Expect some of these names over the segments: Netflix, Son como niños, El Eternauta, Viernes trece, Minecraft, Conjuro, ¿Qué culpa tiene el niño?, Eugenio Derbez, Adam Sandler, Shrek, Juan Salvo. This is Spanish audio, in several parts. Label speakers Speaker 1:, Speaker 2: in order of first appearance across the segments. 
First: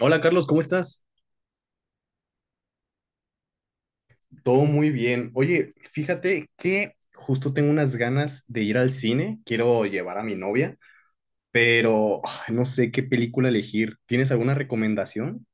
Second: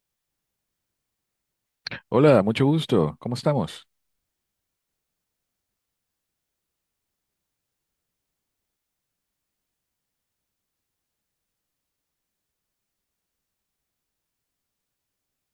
Speaker 1: Hola Carlos, ¿cómo estás?
Speaker 2: Hola, mucho gusto. ¿Cómo estamos?
Speaker 1: Todo muy bien. Oye, fíjate que justo tengo unas ganas de ir al cine. Quiero llevar a mi novia, pero ay, no sé qué película elegir. ¿Tienes alguna recomendación?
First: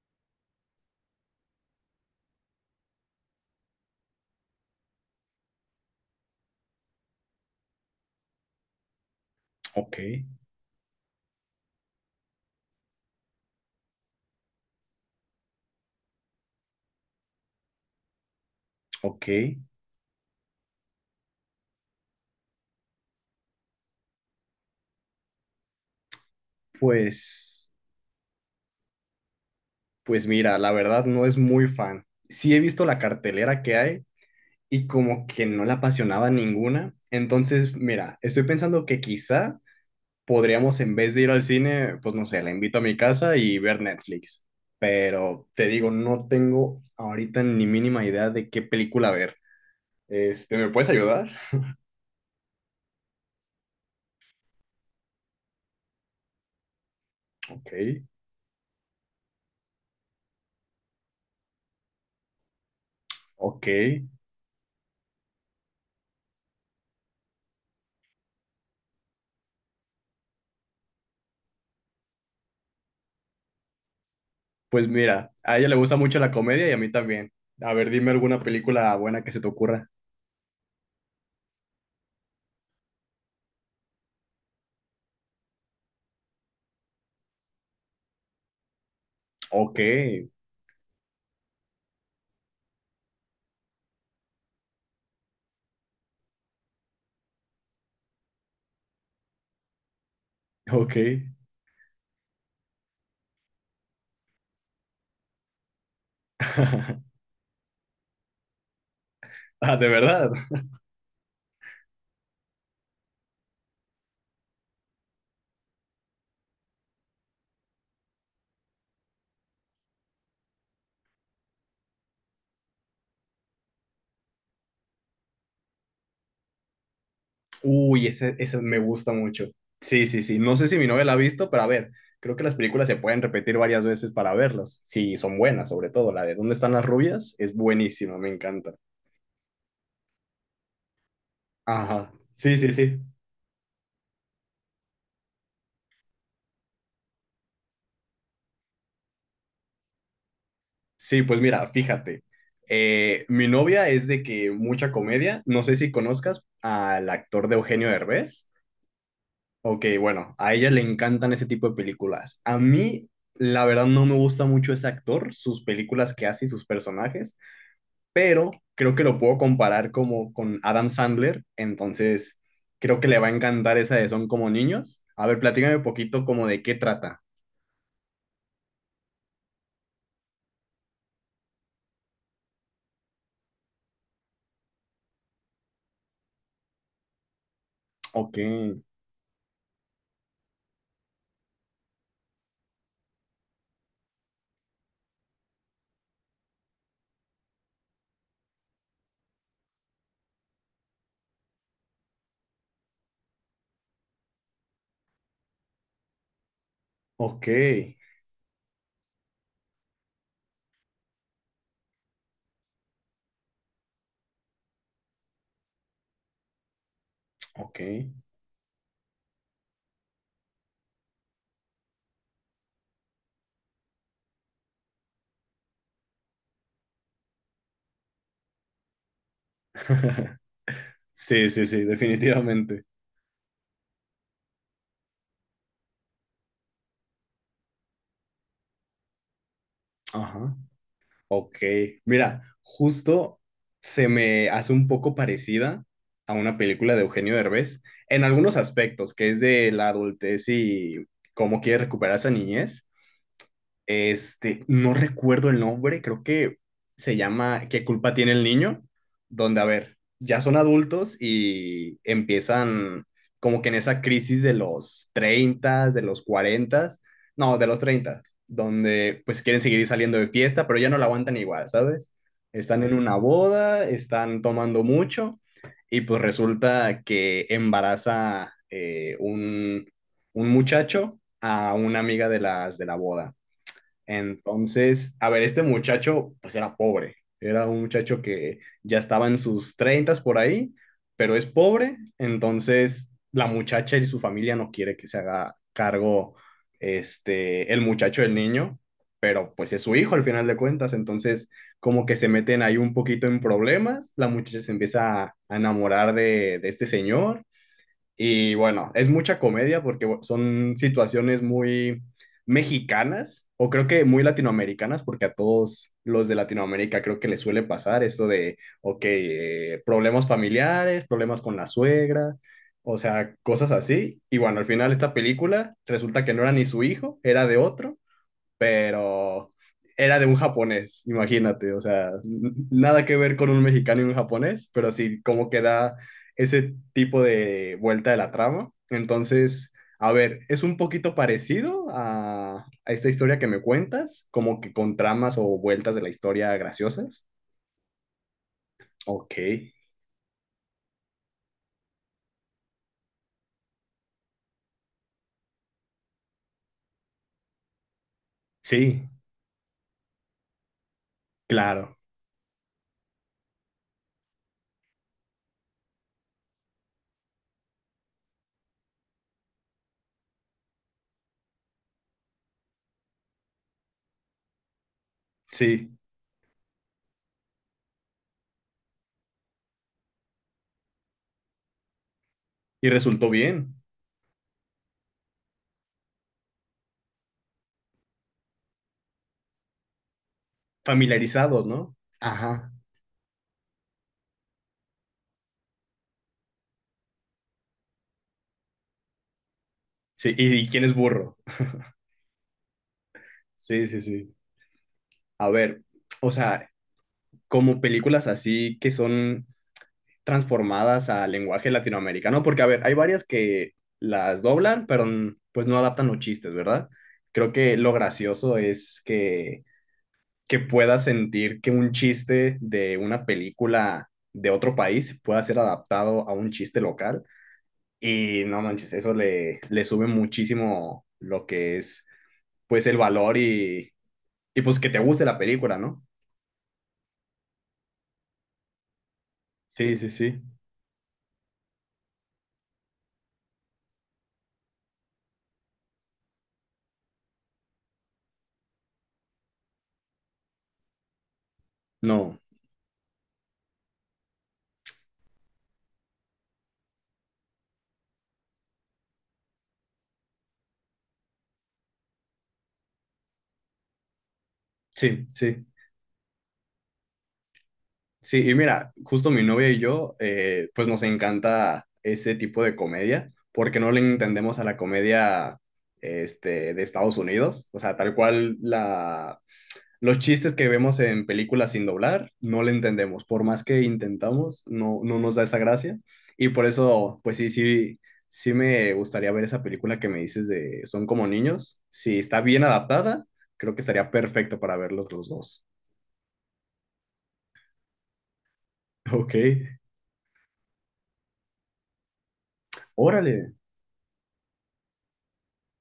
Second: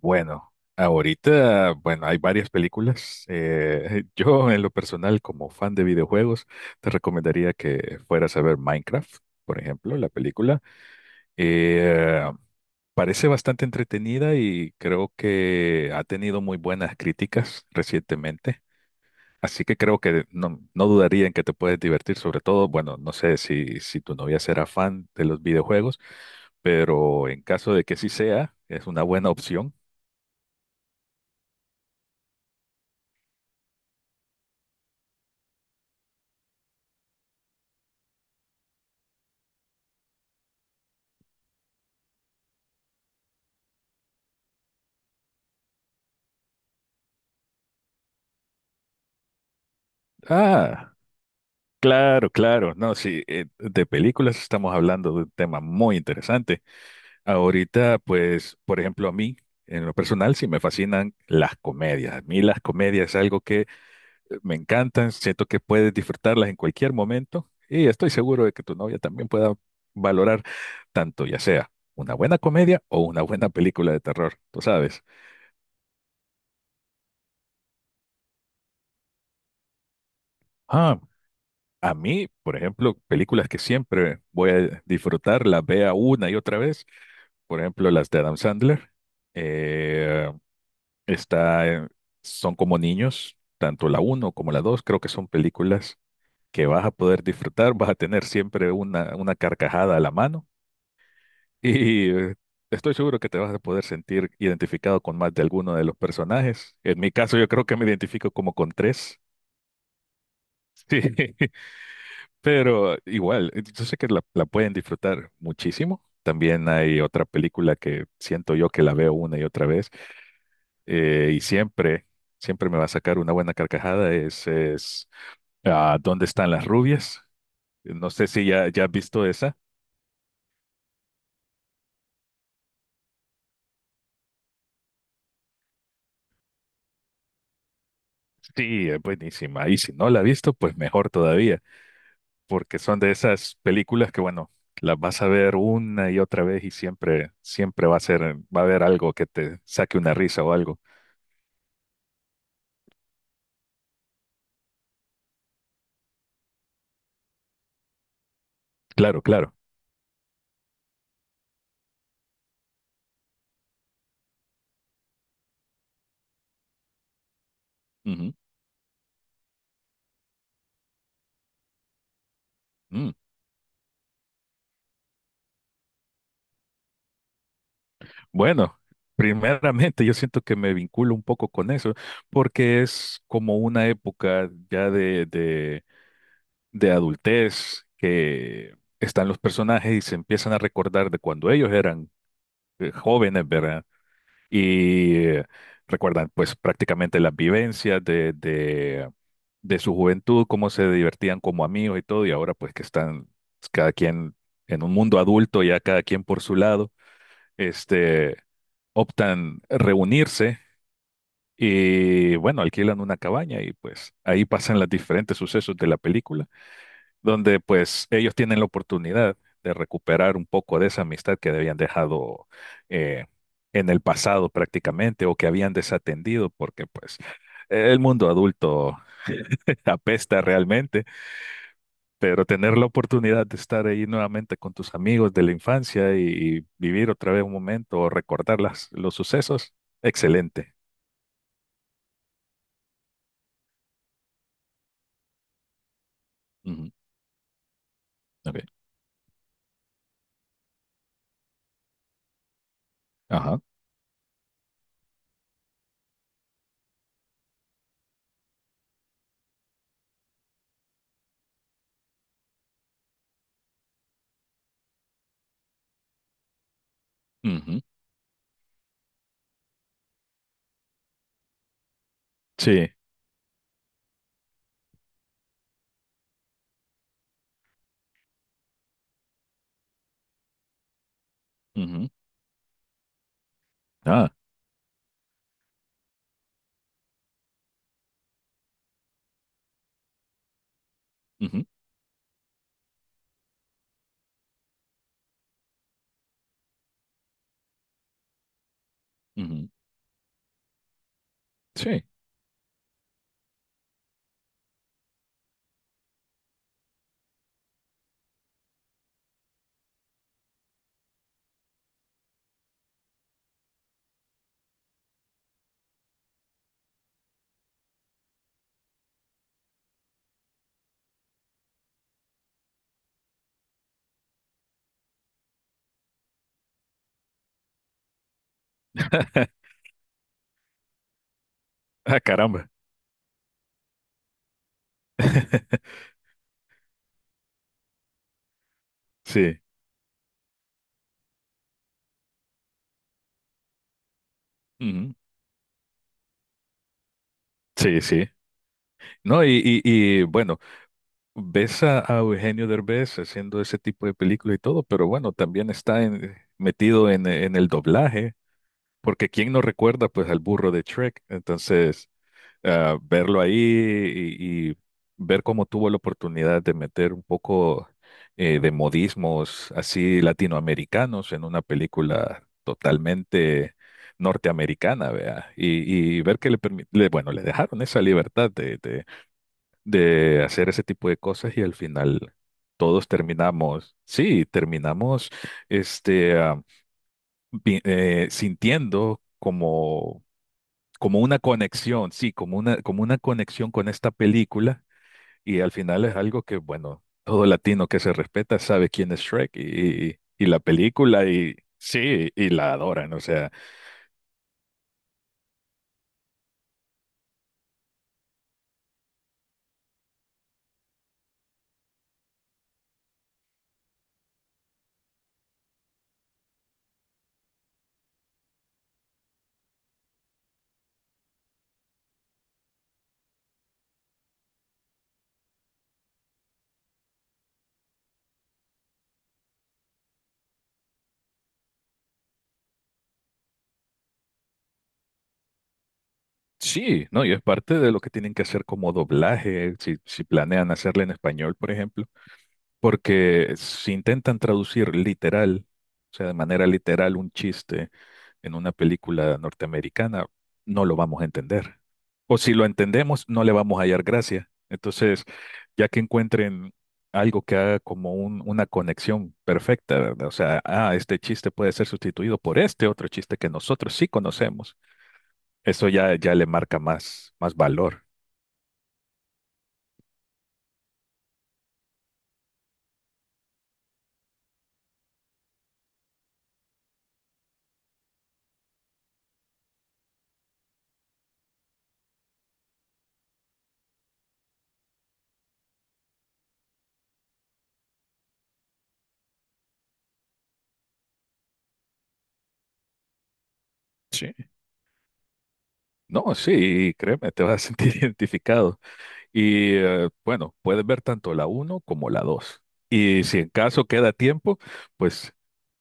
Speaker 2: Bueno, ahorita, bueno, hay varias películas. Yo, en lo personal, como fan de videojuegos, te recomendaría que fueras a ver Minecraft, por ejemplo,
Speaker 1: Ok,
Speaker 2: la película. Eh, parece bastante entretenida y creo que ha tenido muy buenas críticas recientemente.
Speaker 1: ok.
Speaker 2: Así que creo que no, no dudaría en que te puedes divertir, sobre todo, bueno, no sé si tu novia será fan de los videojuegos, pero en
Speaker 1: Pues,
Speaker 2: caso de que sí sea, es una buena opción.
Speaker 1: pues mira, la verdad no es muy fan. Sí he visto la cartelera que hay y como que no la apasionaba ninguna. Entonces, mira, estoy pensando que quizá podríamos en vez de ir al cine, pues no sé, la invito a mi casa y ver Netflix. Pero te digo, no tengo ahorita ni mínima idea de qué película ver. Este, ¿me puedes
Speaker 2: Ah,
Speaker 1: ayudar?
Speaker 2: claro, claro, no, sí, de películas estamos hablando de un tema muy interesante.
Speaker 1: Ok,
Speaker 2: Ahorita, pues, por ejemplo, a mí, en lo personal, sí me fascinan las comedias. A mí las comedias es algo
Speaker 1: ok.
Speaker 2: que me encantan, siento que puedes disfrutarlas en cualquier momento y estoy seguro de que tu novia también pueda valorar tanto ya sea una buena comedia o una buena película de terror, tú
Speaker 1: Pues
Speaker 2: sabes.
Speaker 1: mira, a ella le gusta mucho la comedia y a mí también. A ver, dime alguna película buena que se te ocurra.
Speaker 2: Ah, a mí, por ejemplo, películas que siempre voy a disfrutar, las vea una y otra vez, por ejemplo, las de Adam Sandler,
Speaker 1: Ok,
Speaker 2: eh, está, en- son como niños, tanto la uno como la 2 creo que son películas que vas a poder disfrutar, vas a tener siempre una carcajada a la mano.
Speaker 1: ok.
Speaker 2: Y estoy seguro que te vas a poder sentir identificado con más de alguno de los personajes. En mi caso, yo creo que me identifico como con tres.
Speaker 1: Ah, ¿de verdad?
Speaker 2: Sí, pero igual, yo sé que la pueden disfrutar muchísimo. También hay otra película que siento yo que la veo una y otra vez y siempre, siempre me va a sacar una buena carcajada. Es ¿Dónde están las rubias?
Speaker 1: Uy,
Speaker 2: No sé
Speaker 1: ese,
Speaker 2: si
Speaker 1: ese
Speaker 2: ya,
Speaker 1: me
Speaker 2: ya has
Speaker 1: gusta
Speaker 2: visto
Speaker 1: mucho.
Speaker 2: esa.
Speaker 1: Sí, sí, sí. No sé si mi novia la ha visto, pero a ver, creo que las películas se pueden repetir varias veces para verlas. Sí, son buenas, sobre todo la de ¿Dónde están las rubias? Es buenísima, me encanta.
Speaker 2: Sí, es buenísima. Y si no la has visto, pues mejor todavía.
Speaker 1: Ajá. Sí, sí,
Speaker 2: Porque son
Speaker 1: sí.
Speaker 2: de esas películas que, bueno, las vas a ver una y otra vez y siempre, siempre va a ser, va a haber algo que te saque una risa o algo.
Speaker 1: Sí, pues mira, fíjate. Mi novia es de que mucha comedia. No sé si conozcas al actor de Eugenio Derbez.
Speaker 2: Claro, claro.
Speaker 1: Ok, bueno, a ella le encantan ese tipo de películas. A mí, la verdad, no me gusta mucho ese actor, sus películas que hace y sus personajes.
Speaker 2: Ujú.
Speaker 1: Pero creo que lo puedo comparar como con Adam Sandler, entonces creo que
Speaker 2: Mm.
Speaker 1: le va a encantar esa de Son como niños. A ver, platícame un poquito como de qué trata.
Speaker 2: Bueno, primeramente yo siento que me vinculo un poco con eso, porque es como una época ya de, de adultez
Speaker 1: Ok,
Speaker 2: que están los personajes y se empiezan a recordar de cuando ellos eran jóvenes, ¿verdad? Y recuerdan pues prácticamente las vivencias de, de su juventud, cómo se divertían como amigos y todo, y ahora pues que están pues, cada quien en un mundo adulto, ya cada quien por su lado,
Speaker 1: ok,
Speaker 2: este, optan reunirse y bueno, alquilan una cabaña y pues ahí pasan los diferentes sucesos de la película donde
Speaker 1: ok.
Speaker 2: pues ellos tienen la oportunidad de recuperar un poco de esa amistad que habían dejado eh, en el pasado prácticamente o que habían desatendido porque pues el mundo adulto apesta realmente,
Speaker 1: Sí, sí, sí,
Speaker 2: pero tener
Speaker 1: definitivamente.
Speaker 2: la oportunidad de estar ahí nuevamente con tus amigos de la infancia y vivir otra vez un momento o recordar los sucesos,
Speaker 1: Ajá.
Speaker 2: excelente.
Speaker 1: Ok. Mira, justo se me hace un poco parecida a una
Speaker 2: Ujú.
Speaker 1: película de Eugenio Derbez en algunos
Speaker 2: Ok.
Speaker 1: aspectos, que es de la adultez y cómo quiere recuperar esa niñez.
Speaker 2: Ajá.
Speaker 1: Este, no recuerdo el nombre, creo que se llama ¿Qué culpa tiene el niño? Donde, a ver, ya son adultos y empiezan como que en esa crisis de los 30, de los 40, no, de los
Speaker 2: Ujú.
Speaker 1: 30 donde pues quieren seguir saliendo de fiesta, pero ya no la aguantan igual, ¿sabes? Están en
Speaker 2: Sí.
Speaker 1: una boda, están tomando mucho y pues resulta que embaraza un muchacho a una
Speaker 2: Ujú.
Speaker 1: amiga de las de la boda.
Speaker 2: Ah.
Speaker 1: Entonces, a ver, este muchacho pues era pobre, era un muchacho que ya estaba en sus treintas por ahí, pero es
Speaker 2: Ujú,
Speaker 1: pobre, entonces la muchacha y su familia no quiere que se haga cargo este el muchacho del niño, pero
Speaker 2: ujú.
Speaker 1: pues es su hijo al final de cuentas, entonces
Speaker 2: Sí.
Speaker 1: como que se meten ahí un poquito en problemas, la muchacha se empieza a enamorar de, este señor y bueno, es mucha comedia porque son situaciones muy mexicanas o creo que muy latinoamericanas porque a todos los de Latinoamérica creo que les suele pasar esto de, ok, problemas familiares, problemas con la suegra, o sea, cosas así. Y bueno, al final esta película resulta que no era ni su hijo, era de otro, pero era de un japonés, imagínate, o sea,
Speaker 2: Ah, caramba.
Speaker 1: nada que ver con un mexicano y un japonés, pero sí como que da ese tipo de vuelta de la trama.
Speaker 2: Sí.
Speaker 1: Entonces, a ver, es un poquito parecido a, esta historia que me cuentas, como que con
Speaker 2: Ujú.
Speaker 1: tramas o vueltas de la historia graciosas.
Speaker 2: Sí, sí.
Speaker 1: Ok,
Speaker 2: No, y, bueno, ves a Eugenio Derbez haciendo ese tipo de película y todo, pero bueno, también está metido en el doblaje,
Speaker 1: sí,
Speaker 2: porque quién no recuerda pues al burro de Shrek.
Speaker 1: claro,
Speaker 2: Entonces, verlo ahí y ver cómo tuvo la oportunidad de meter un poco de modismos así latinoamericanos en una película totalmente norteamericana, vea,
Speaker 1: sí,
Speaker 2: y ver que bueno, le dejaron esa libertad de, de hacer ese tipo de cosas y al final
Speaker 1: y
Speaker 2: todos
Speaker 1: resultó bien,
Speaker 2: terminamos, sí, terminamos este, ah, sintiendo como como una
Speaker 1: familiarizados, ¿no?
Speaker 2: conexión, sí, como
Speaker 1: Ajá,
Speaker 2: una, como una conexión con esta película y al final es algo que, bueno, todo latino que se respeta sabe quién es Shrek y, y-
Speaker 1: sí,
Speaker 2: y
Speaker 1: ¿y,
Speaker 2: la
Speaker 1: y quién es
Speaker 2: película
Speaker 1: burro?
Speaker 2: y sí, y la adoran, o sea,
Speaker 1: Sí, sí, sí. A ver, o sea, como películas así que son transformadas al lenguaje latinoamericano, porque a ver, hay varias que las doblan, pero pues no adaptan los chistes, ¿verdad? Creo que lo gracioso es que, puedas sentir que un chiste de una película de otro país pueda ser adaptado a un chiste local y no manches, eso le sube muchísimo lo que es pues el valor y pues que te guste la película, ¿no?
Speaker 2: sí, ¿no? Y es parte de lo que tienen que hacer como doblaje,
Speaker 1: Sí,
Speaker 2: si,
Speaker 1: sí,
Speaker 2: si
Speaker 1: sí.
Speaker 2: planean hacerle en español, por ejemplo. Porque si intentan traducir literal, o sea, de manera literal un chiste en una película norteamericana, no lo vamos a entender. O
Speaker 1: No,
Speaker 2: si lo entendemos, no le vamos a hallar gracia. Entonces, ya que encuentren algo que haga como una conexión perfecta, ¿verdad? O sea, este chiste puede ser sustituido por este otro chiste que nosotros sí conocemos,
Speaker 1: sí, sí.
Speaker 2: eso ya, ya le marca más, más valor.
Speaker 1: Sí, y mira, justo mi novia y yo, pues nos encanta ese tipo de comedia, porque no le entendemos a la comedia este, de Estados Unidos, o sea, tal cual los chistes que vemos en películas sin doblar, no le entendemos, por más que intentamos, no nos da esa gracia, y por eso, pues sí, sí, sí me gustaría ver esa película que me dices de Son como niños, si está bien adaptada, creo que estaría
Speaker 2: Sí.
Speaker 1: perfecto para verlos los dos.
Speaker 2: No, sí, créeme, te vas a sentir identificado.
Speaker 1: Ok,
Speaker 2: Y bueno, puedes ver tanto la uno como la dos. Y si en
Speaker 1: órale.
Speaker 2: caso queda tiempo, pues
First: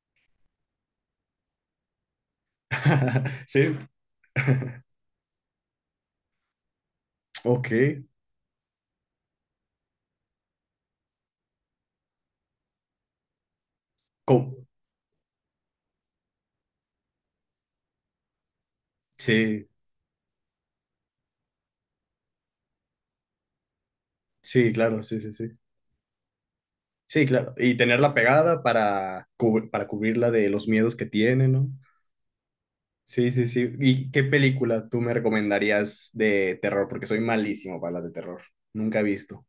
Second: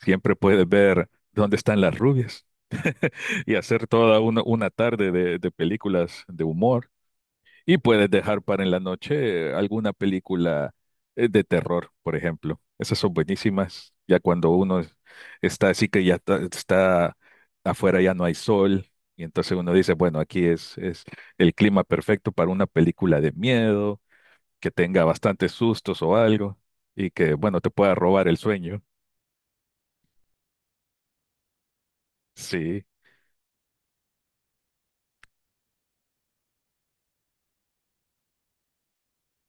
Speaker 2: siempre puedes ver ¿Dónde están las rubias? Y
Speaker 1: Sí,
Speaker 2: hacer toda una tarde de películas de humor.
Speaker 1: ok.
Speaker 2: Y puedes dejar para en la noche alguna película de terror, por ejemplo. Esas son buenísimas. Ya cuando
Speaker 1: Co-
Speaker 2: uno está así que ya está afuera, ya no hay sol. Y entonces
Speaker 1: Sí,
Speaker 2: uno dice, bueno, aquí es el clima perfecto para una película de miedo que
Speaker 1: sí, claro,
Speaker 2: tenga
Speaker 1: sí, sí,
Speaker 2: bastantes
Speaker 1: sí.
Speaker 2: sustos o algo y
Speaker 1: Sí,
Speaker 2: que,
Speaker 1: claro.
Speaker 2: bueno, te
Speaker 1: Y
Speaker 2: pueda
Speaker 1: tenerla
Speaker 2: robar el
Speaker 1: pegada
Speaker 2: sueño.
Speaker 1: para cubrirla de los miedos que tiene, ¿no?
Speaker 2: Sí.
Speaker 1: Sí, sí, sí. ¿Y qué película tú me recomendarías de terror? Porque soy malísimo para las de terror. Nunca he visto.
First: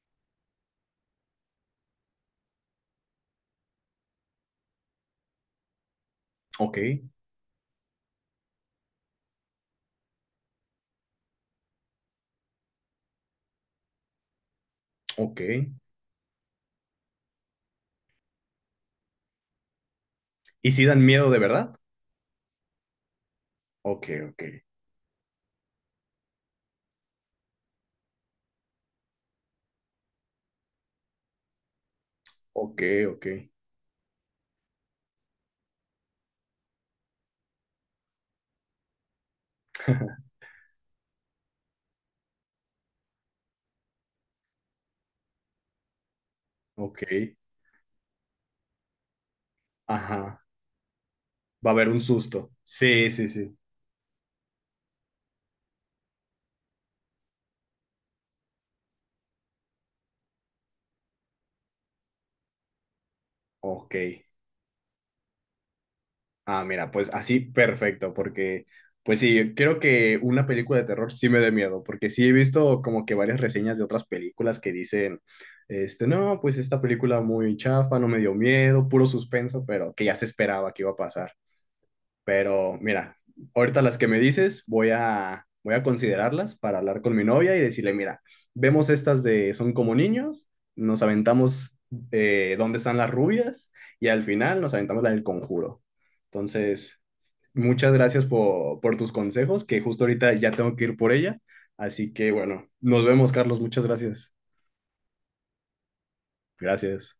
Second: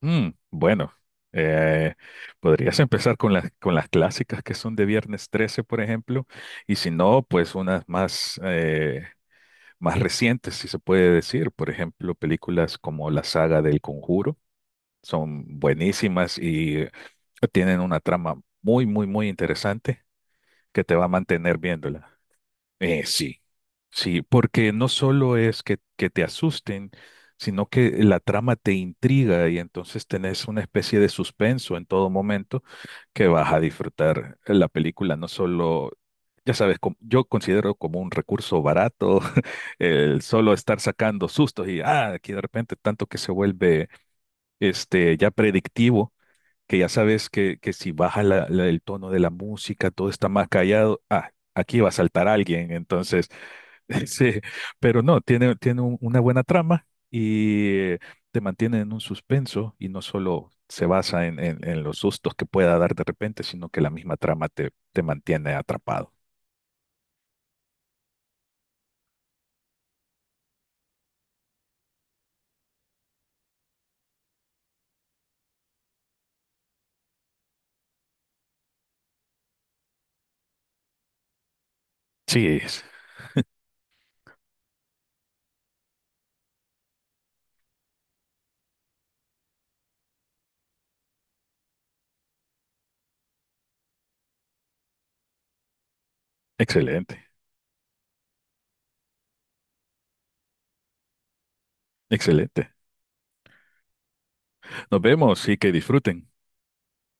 Speaker 2: Bueno, eh, podrías empezar con con las clásicas, que son de Viernes trece, por ejemplo, y
Speaker 1: Ok,
Speaker 2: si no, pues unas más, más recientes, si se puede decir. Por ejemplo, películas como la saga del Conjuro
Speaker 1: ok.
Speaker 2: son buenísimas y tienen una trama muy, muy, muy interesante
Speaker 1: ¿Y
Speaker 2: que
Speaker 1: si
Speaker 2: te
Speaker 1: dan
Speaker 2: va a
Speaker 1: miedo de
Speaker 2: mantener
Speaker 1: verdad?
Speaker 2: viéndola. Sí,
Speaker 1: Ok,
Speaker 2: sí,
Speaker 1: ok.
Speaker 2: porque no solo es que te asusten, sino que la trama te intriga y entonces tenés una especie de suspenso en todo momento
Speaker 1: Ok, ok.
Speaker 2: que vas a disfrutar la película, no solo, ya sabes, yo considero como un recurso barato el solo estar sacando sustos y, aquí de repente tanto que se vuelve este, ya predictivo, que ya
Speaker 1: Ok.
Speaker 2: sabes que si baja el tono de la música, todo está
Speaker 1: Ajá.
Speaker 2: más callado,
Speaker 1: Va a
Speaker 2: aquí
Speaker 1: haber
Speaker 2: va a
Speaker 1: un
Speaker 2: saltar
Speaker 1: susto.
Speaker 2: alguien,
Speaker 1: Sí, sí,
Speaker 2: entonces.
Speaker 1: sí.
Speaker 2: Sí, pero no, tiene una buena trama y te mantiene en un suspenso y no solo se basa en los sustos que pueda dar de repente, sino que la
Speaker 1: Ok.
Speaker 2: misma trama te mantiene atrapado.
Speaker 1: Ah, mira, pues así perfecto, porque pues sí, creo que una película de terror sí me da miedo, porque sí he visto como que varias reseñas de otras películas que dicen, este, no, pues esta película muy chafa, no me dio miedo, puro suspenso, pero que ya se esperaba que iba a pasar.
Speaker 2: Sí,
Speaker 1: Pero
Speaker 2: es
Speaker 1: mira, ahorita las que me dices, voy a considerarlas para hablar con mi novia y decirle, mira, vemos estas de Son como niños, nos aventamos dónde están las rubias y al final nos aventamos la del conjuro. Entonces,
Speaker 2: excelente,
Speaker 1: muchas gracias por tus consejos, que justo ahorita ya tengo que ir por ella. Así que bueno,
Speaker 2: excelente.
Speaker 1: nos vemos, Carlos. Muchas gracias.
Speaker 2: Nos vemos y que disfruten.
Speaker 1: Gracias.